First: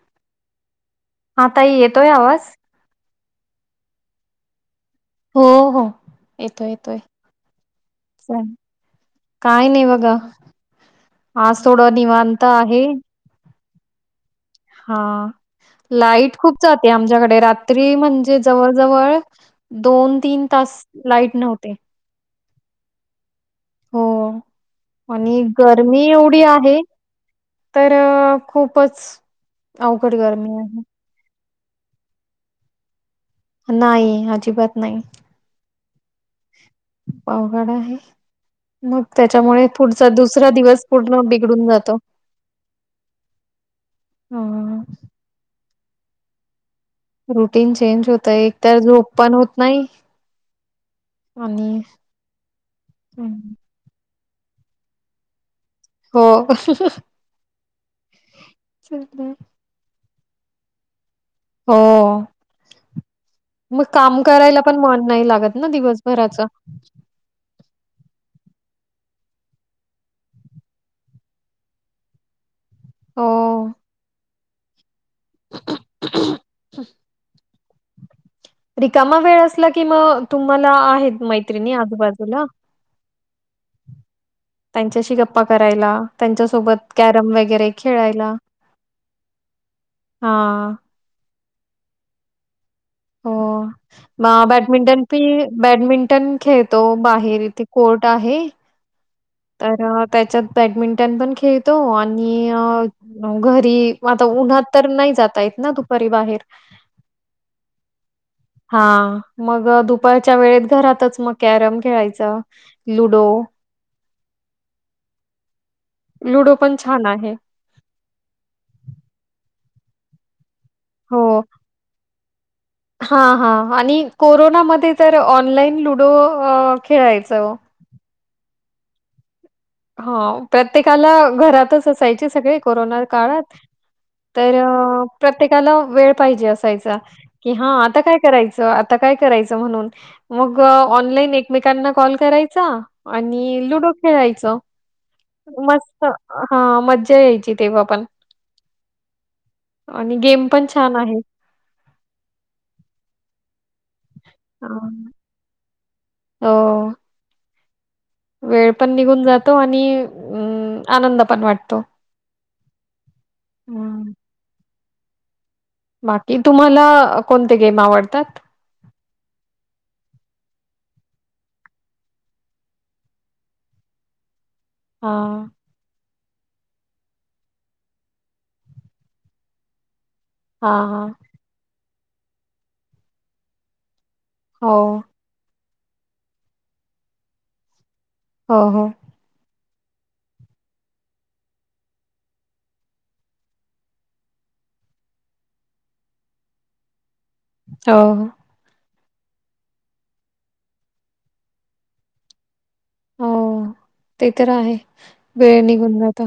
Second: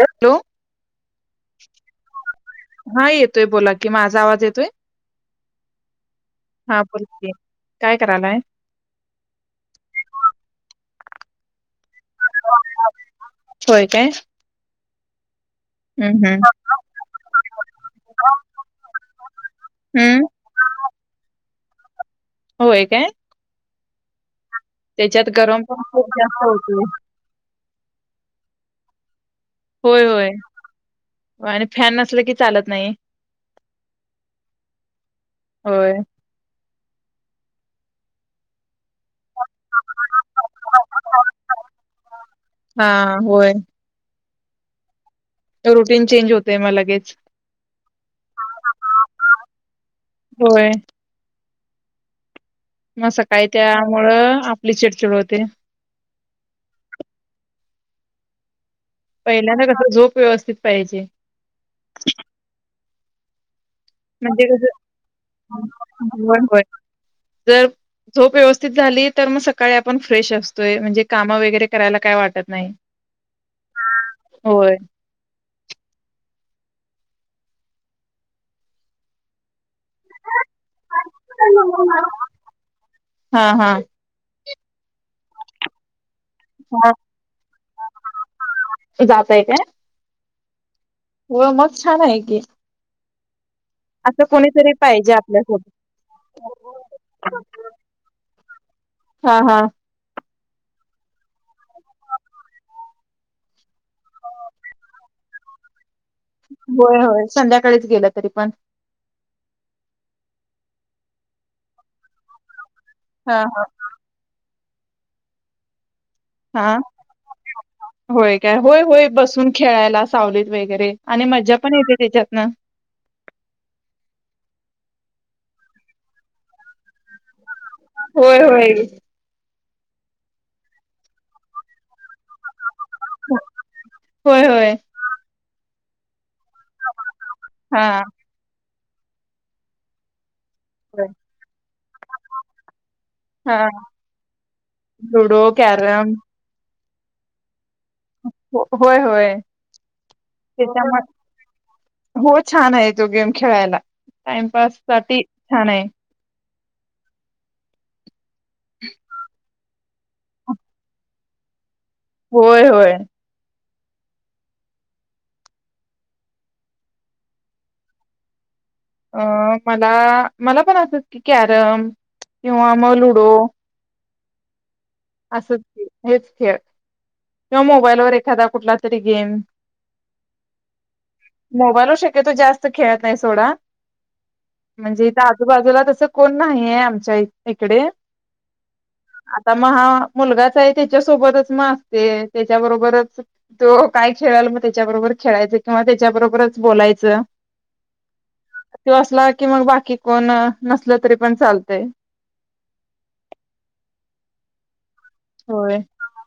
Hello हा ताई येतोय आवाज? हा येत तय बोला की माझा आवाज येतोय हो हो येतोय हा येतोय बोला की काय करायलाय काय नाही बघा आज थोडा निवांत आहे होय काय हा हम्म लाईट हम्म खूप जाते आमच्याकडे रात्री म्हणजे जवळ जवळ दोन हम्म तीन तास लाईट नव्हते होय काय हो त्याच्यात आणि गरम पण गर्मी खूप जास्त एवढी आहे होतोय तर खूपच होय अवघड होय गरमी आहे आणि फॅन नसल की चालत नाही नाही अजिबात नाही होय पावघड आहे मग त्याच्यामुळे पुढचा दुसरा दिवस पूर्ण बिघडून जातो हा होय हम रुटीन चेंज होतय मला रुटीन चेंज होत एक तर झोप पण होत नाही होय आणिनी मग सकाळी त्यामुळं आपली चिडचिड होते हो चला. पहिल्यांद कस झोप व्यवस्थित पाहिजे हो मग काम म्हणजे करायला कसं पण मन नाही लागत ना होय दिवसभराच होय जर झोप व्यवस्थ व्यस्थित झाली तर मग सकाळी आपण फ्रेश असतोय म्हणजे कामं वगैरे करायला काय वाटत नाही हो होय रिकामा वेळ असला कि मग तुम्हाला आहेत मैत्रिणी आजूबाजूला हा हा त्यांच्याशी गप्पा करायला हा. त्यांच्यासोबत कॅरम वगैरे खेळायला जातय काय हा हो मग छान आहे की हो असं म कोणीतरी बॅडमिंटन पाहिजे पी आपल्यासोबत बॅडमिंटन खेळतो बाहेर इथे कोर्ट आहे हा हा. तर त्याच्यात बॅडमिंटन पण खेळतो आणि घरी आता उन्हात तर नाही जाता येत ना तू होय होय संध्याकाळीच गेलं तरी पण हा मग दुपारच्या वेळेत घरातच मग कॅरम खेळायचं लूडो हा हा हा छान आहे. होय काय होय होय बसून खेळायला सावले वगैरे आणि मजा पण येते त्याच्यातन हा हा आणि कोरोनामध्ये तर ऑनलाईन लुडो खेळायचं होय होय हो प्रत्येकाला घरातच असायचे सगळे कोरोना काळात होय तर होय प्रत्येकाला वेळ पाहिजे असाय की हा आता काय करायचं आता काय करायचं म्हणून मग ऑनलाईन एकमेकांना कॉल करायचा हा आणि लुडो खेळायचं लुडो मस्त कॅरम हा मज्जा यायची तेव्हा पण. होय होय आणि गेम पण छान त्यांच्यामुळे आहे. हो छान आहे तो गेम खेळायला टाइमपास अं, साठी छान आहे हो वेळ पण निघून जातो आणि अम आनंद पण वाटतो होय होय हम् बाकी तुम्हाला कोणते गेम आवडतात अं मला मला पण असच की कॅरम किंवा मग लुडो हां, असं हेच खेळ किंवा मोबाईलवर एखादा कुठला तरी गेम हा हा मोबाईलवर जास्त खेळत नाही सोडा हो, म्हणजे इथं आजूबाजूला तसं कोण नाही आमच्या इकडे हो हो आता मग हा मुलगाच आहे त्याच्यासोबतच मग असते त्याच्याबरोबरच तो काय खेळाल मग त्याच्याबरोबर वर खेळायचं किंवा त्याच्याबरोबरच बोलायचं हो तो असला की मग बाकी कोण नसल तरी पण चालतंय हो ते तर आहे वेळ निघून जात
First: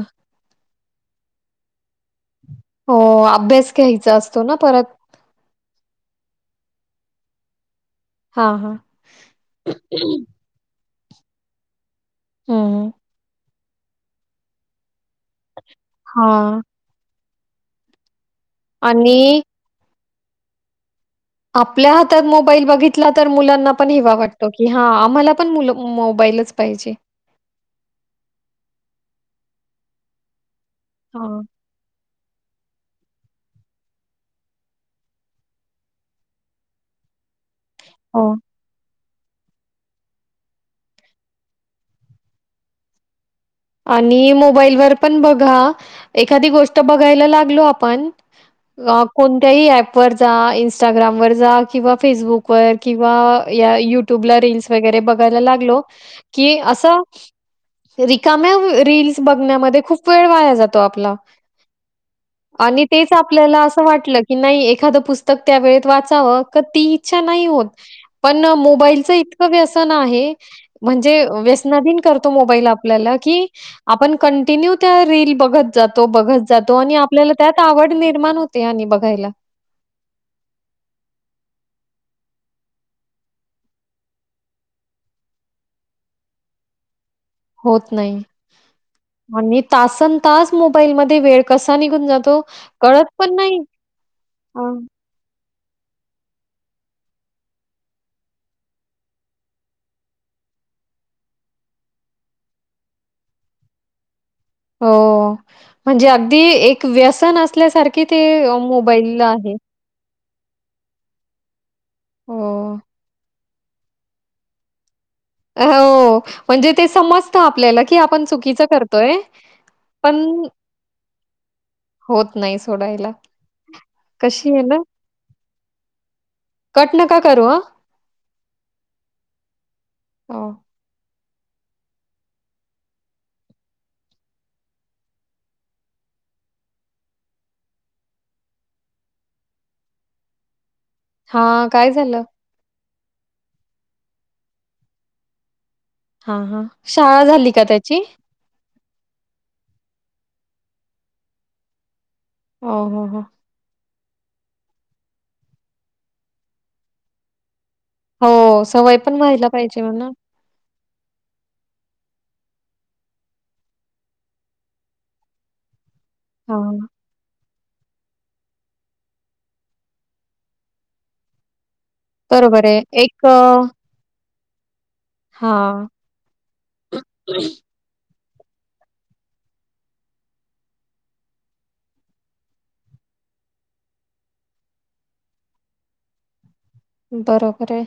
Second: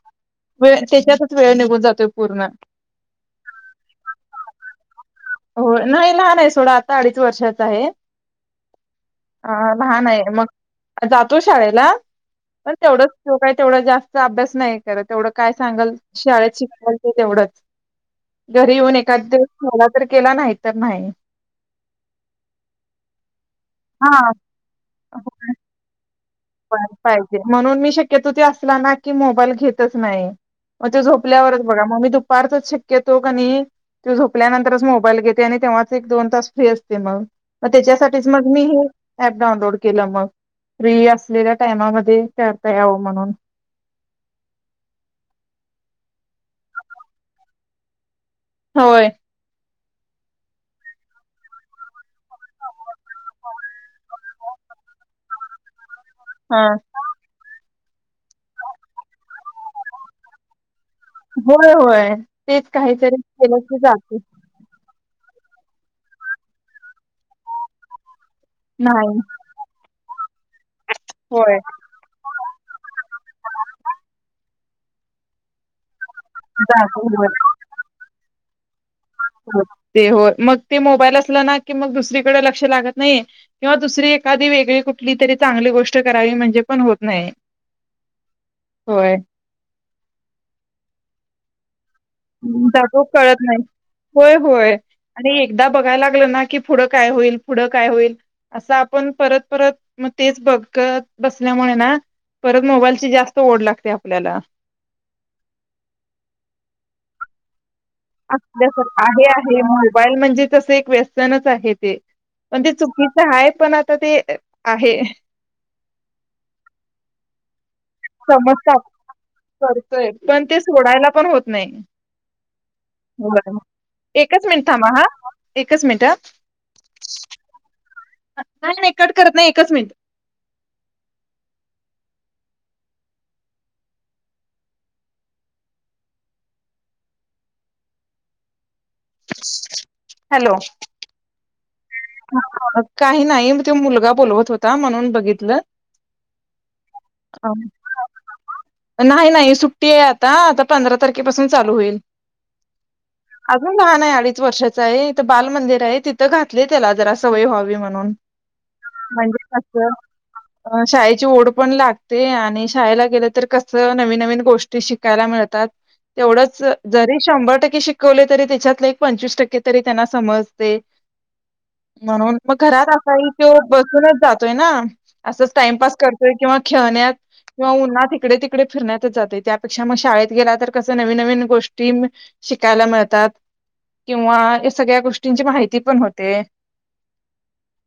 वेळ त्याच्यातच वेळ निघून जातोय पूर्ण हो अभ्यास घ्यायचा असतो ना परत. हो नाही लहान आहे सोडा आता अडीच वर्षाचा आहे. हां, हां. अ लहान आहे मग. जातो शाळेला पण हं. तेवढंच तो काही तेवढा जास्त अभ्यास नाही करत तेवढं काय सांगाल शाळेत हां. शिकाल ते तेवढंच. घरी येऊन एखाद आणि दिवस केला तर केला नाही तर नाही. आपल्या हातात मोबाईल बघितला तर मुलं मुलांना पण हेवा हा. वाटतो की आम्हाला पण मुल मोबाईल पाहिजे म्हणून मी शक्यतो त्यो असला ना की मोबाईल घेतच नाही. मग ते हां, झोपल्यावरच बघा मग मी दुपारचच शक्यतो कणि झोपल्यानंतरच मोबाईल घेते आणि तेव्हाच एक दोन तास फ्री असते मग. मग हो. त्याच्यासाठीच मग मी हे ऍप डाउनलोड केलं मग फ्री अस असलेल्या टाईममध्ये करता यावं म्हणून. आणि मोबाईलवर पण बघा एखादी गोष्ट बघायला लागलो आपण अ होय. कोणत्याही ऍप वर जा इन्स्टाग्राम वर जा किंवा फेसबुक वर किंवा या युट्यूबला रीलस वगैरे बघायला लागलो. कि हा. अस रिकाम्या रील्स बघण्यामध्ये खूप वेळ वाया जातो. आपला होय होय आणि तेच काहीतरी केलं आपल्याला की असं जाते वाटलं की नाई एकदा पुस्तक त्या वेळेत वाचाव ती इच्छा नाही होत पण मोबाईलच नाही इतकं व्यसन आहे. हे म्हणजे होय. व्यसनाधीत करतो मोबाईल आपल्याला की आपण कंटिन्यू त्या रील बघत जात तो बघत जातो आणि जाते होय आपल्याला त्यात आवड निर्माण होते. आणि बघायला ते हो मग ते मोबाईल असल ना की मग दुसरी कडं लक्ष लागत नाही किंवा दुसरी एखादी वेगळी कुठली तरी चांगली गोष्ट करावी म्हणजे पण होत नाही होत नाही होय. आणि तासन तास मोबाईल मध्ये वेळ कसा नि जातो कळत नाही होय होय हां. आणि एकदा बघायला लागलं ना की, पुढ काय होईल पुढ काय होईल असं आपण परत परत म तेच बघत बसल्यामुळे ना परत मोबाईलची जास्त ओढ लागते आपल्याला. हो म्हणजे अगदी एक व्यसन असल्यासार आहे आहे मोबाईल म्हण जेच तस एक वेसनच आहे ते पण जे हो. चुकीचं आहे पण आता ते आहे. हो म्हणजे ते समजत आपल्याला की आपण चुकीच समजतात करतोय. करतोय पण ते सोडायला पण होत नाही. होत नाही सोडायला. होय. एकच कशी आहे मिनिट ना, थांबा हा एकच मिनिट. कट नका करू अ. नाही नाही कट करत नाही एकच मिनिट. हो. हॅलो. हा काय झालं. काही नाही म तो मुलगा बोलवत होता म्हणून बघितलं. हा हा शाळा झाली का त्याची. नाही नाही सुट्टीये आता, आता पंधरा तारखेपासून चालू होईल. हो हो हो. अजून लहान आहे अडीच वर्षाचाये इथं बाल मंदिरे तिथं घातले त्याला जरा सवय व्हावी म्हणू णुन हो, सवय पण म्हन्जे व्हायला पाहिजे कसं म्हणा. अ शाळेची ओढ पण लागते म. ते आणि शाळेला गेलं तर कस नवीन नवीन गोष्टी शिकायला मिळतात. तेवढंच हां, जरी शंभर टक्के की शिकवलं तरी त्याच्यातल पंचवीस टक्के तरी त्यांना समजते. म्हणून मग बरोबर आहे. घरात एक असाई तो अ, बसूनच जातोय ना.? असंच हां, टाइमपास करतोय किंवा खेळण्यात किंवा उन्हाात तिकडे-तिकडे फिरण्यातच जातोय. त्यापेक्षा मग शाळेत गेला तर कस नवीन-नवीन गोष्टी शिकायला मिळतात. त्यात किंवा ई सगळ्या गोष्टींची माहिती पण होते. बरोबर आहे.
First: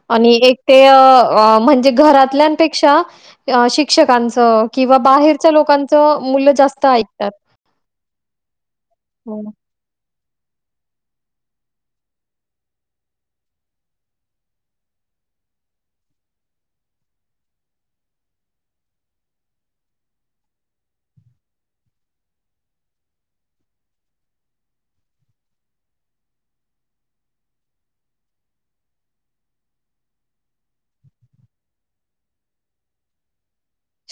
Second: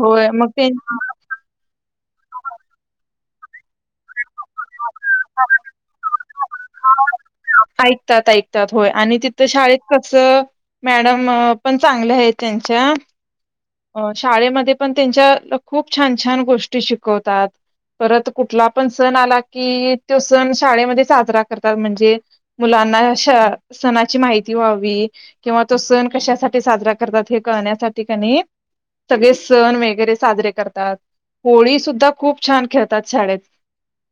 होय आणि मग एक ते अ म्हणजे घरात. थल्यानपेक्षा अ शिक्षकांच किंवा बाहेरच्या लोकांच मुलं ज्या जास्त ऐकतात. ऐकतात-ऐकतात होय आणि हो. तिथं शाळेत क कसं मॅडम पण चांगले आहेत त्यांच्या. अ शाळेमध्ये पण त्यांच्या खूप छान-छान गोष्टी शिकवतात. परत कुठला पण सण आला की तो सण शाळेमध्ये साजरा करतात म्हणजे मुला अ ना सणाची माहिती व्हावी किंवा तो सण कशासाठी साजरा करतात हे कळण्या त्या ठिकाणी. सगळे सण वगैरे साजरे करतात. होळी सुद्धा खूप छान खेळतात. शाळेत.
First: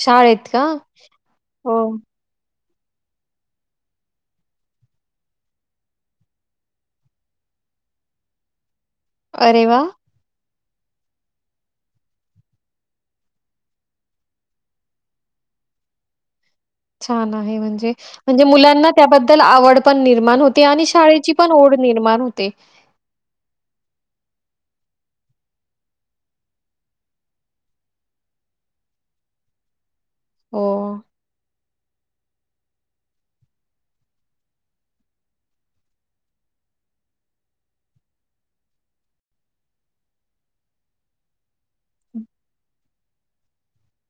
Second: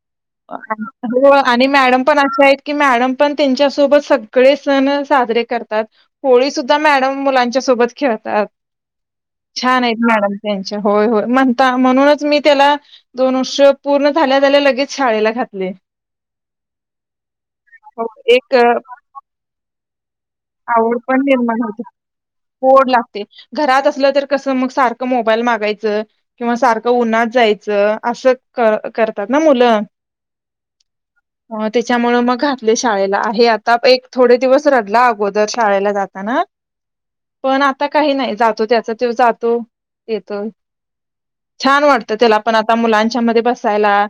शाळेत का? हो आणि हो. मॅडम पण अशा आहेत की मॅडम पण त्यांच्यासोबत सगळे सण साजरे करतात. होळी सुद्धा मॅडम मुलांच्या सोबत सोबत खेळतात. अरे वाह! छान आहेत मॅडम. त्यांच्या होय-होय म्हणता म्हणूनच. मी त्याला दोन वर्ष पूर्ण झाल्या झाल्या लगेच शाळेला घा तले. छान आहे म्हणजे. म्हणजे एक अ, मुलांना त्याबद्दल आवड पण निर्माण होते आणि आवड पण शाळेची निर्माण ओढ होते. निर्माण होते. ओड लागते. घरात असलं तर कस तर मग सारखं मोबाईल मागायच. किवा सारखं उन्हात जायचं. अस करतात ना. मुल मूल हो. हा तेच. त्यामुळे मग घातलं शाळेला. आहे आता एक थोडे दिवस रडला अगोदर. दर शाळेला जाताना. पण आता काही नाही जातो त्याच तोच जातोय-येतोय. छान वाटतं त्याला पण आता मुलांच्या मध्ये बसायला.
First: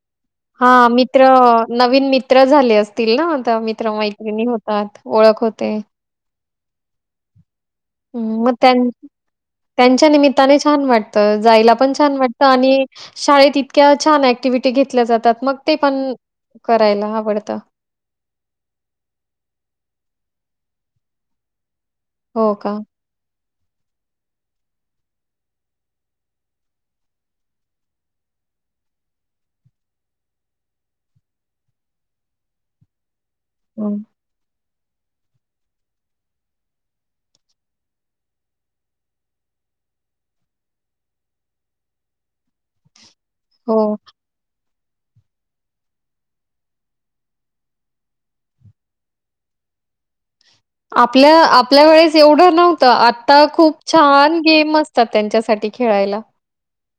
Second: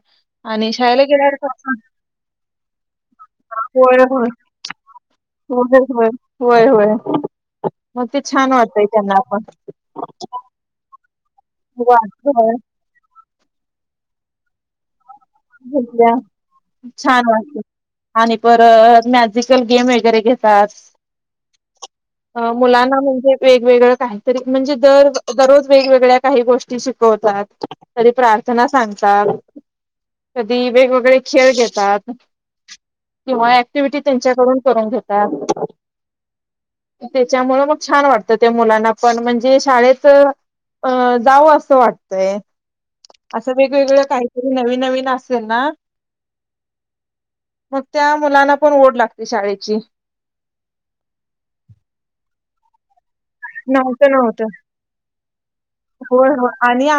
आणि हा शाळेला मित्र गेल्यावर कसं नवीन मित्र झाले असतील ना. आता मित्र मैत्रिणी होतात ओळख. हो. होते. हो. हो होय-होय. हम्म मग त्यां त्यांच्या निमित्ताने छान वाटत. जायला पण छान वाटत. आणि शाळेत इतक्या छान ऍक्टिव्हीटी घेतल्या जात मग ते पण. छान आवडतं. असते आणि पर मॅजिकल गेम वगैरे घेत तात हो का? मुलांना म्हणजे वेगवेगळं काहीतरी म्हणजे दर दररोज वेगवेगळ्या काही गोष्टी शिकवतात. कधी प्रार र्थना सांगतात. कधी वेगवेगळे खेळ घेतात किंवा हं. ऍक्टिव्हटी त्यांच्याकडून करून घेेतात. त्याच्यामुळे मग छान वाटतं त्या मुलांना पण म्हणजे शाळेत अ जाव असं वाटतय. असं हो. वेगवेगळं काहीतरी नवीन नवीन असेल ना मग त्या मुलांना पण ओढ लागते शाळेची. आपल्या आपल्या वेळेस एवढं नव्हतं आ आता खूप नव्हतं छान नव्हतं गेम असतात त्यांच्यासाठी खेळायला.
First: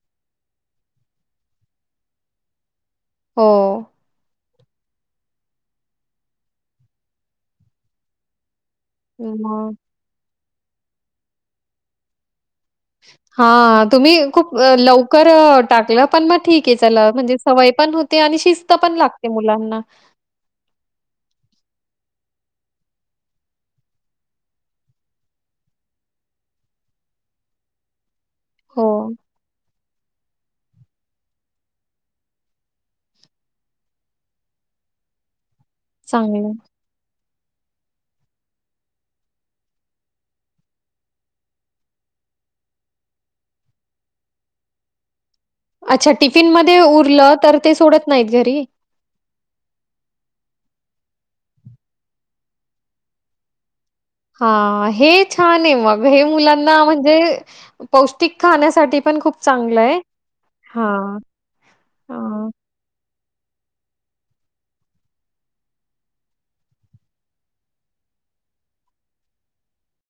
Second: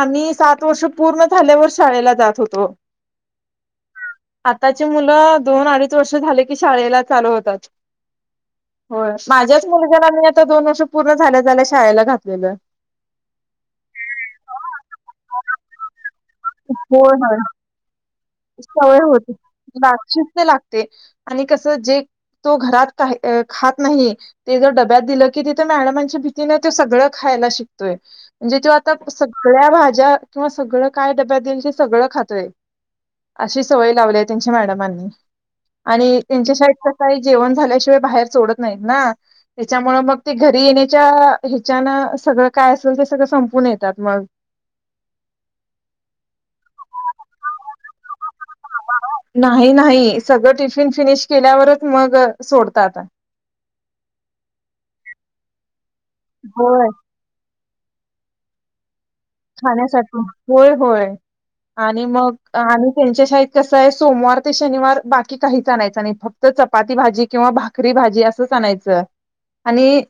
मी सात वर्ष पूर्ण झाल्यावर शाळेला जात होतो. हो. आताची मुलं दोन-अडीच वर्ष झाले की शाळेला चालू होतात. हो माझ्याच मग मुलग्याला मी आता दोन वर्ष पूर्ण झाल्या झाल्या शाळेला घातलेलं. हा तुम्ही खूप लवकर टाकलत. पण मग ठीक आहे चला होय होय म्हणजे सवय पण होते. आणि शिस्त पण सवय लागते होते मुलांना. लागती तर लागते आणि कस जे तो घरात खा. खात नाही ते जर डब्यात दिलं की तिथ मॅडमच्या भीतीने सगळं खा. यला शिकतोय. म्हणजे तो हो, आता सगळ्या भाज्या किंवा सगळं काय डब्यात देईल ते सगळं खातोय. अशी सवय लावली आहे त्यांच्या मॅडमांनी आणि चांगलं. त्यांच्या शाळेत कस आहे. जेवण झाल्याशिवाय बाहेर सोडत नाहीत ना त्याच्यामुळे मग ते घरी येण्याच्या हेच्यानं सगळं काय असेल ते सगळं संपून येतात मग अच्छा टिफिन मध्ये उरलं तर ते सोडत नाहीत घरी नाही नाही सगळं टिफिन फिनिश केल्यावरच मग सोडतात. हा हे छान आहे मग घरी मुलांना होय म्हणजे पौष्टिक खाण्यासाठी पण खूप चांगलं आहे. खाण्यासाठी होय होय हां, आणि मग हां. आणि त्यांच्या कस आहे सोमवार ते शनिवार बाकी काहीच आणायच नाही फक्त चपाती भाजी किंवा भाकरी भाजी असलच आणायचं आणि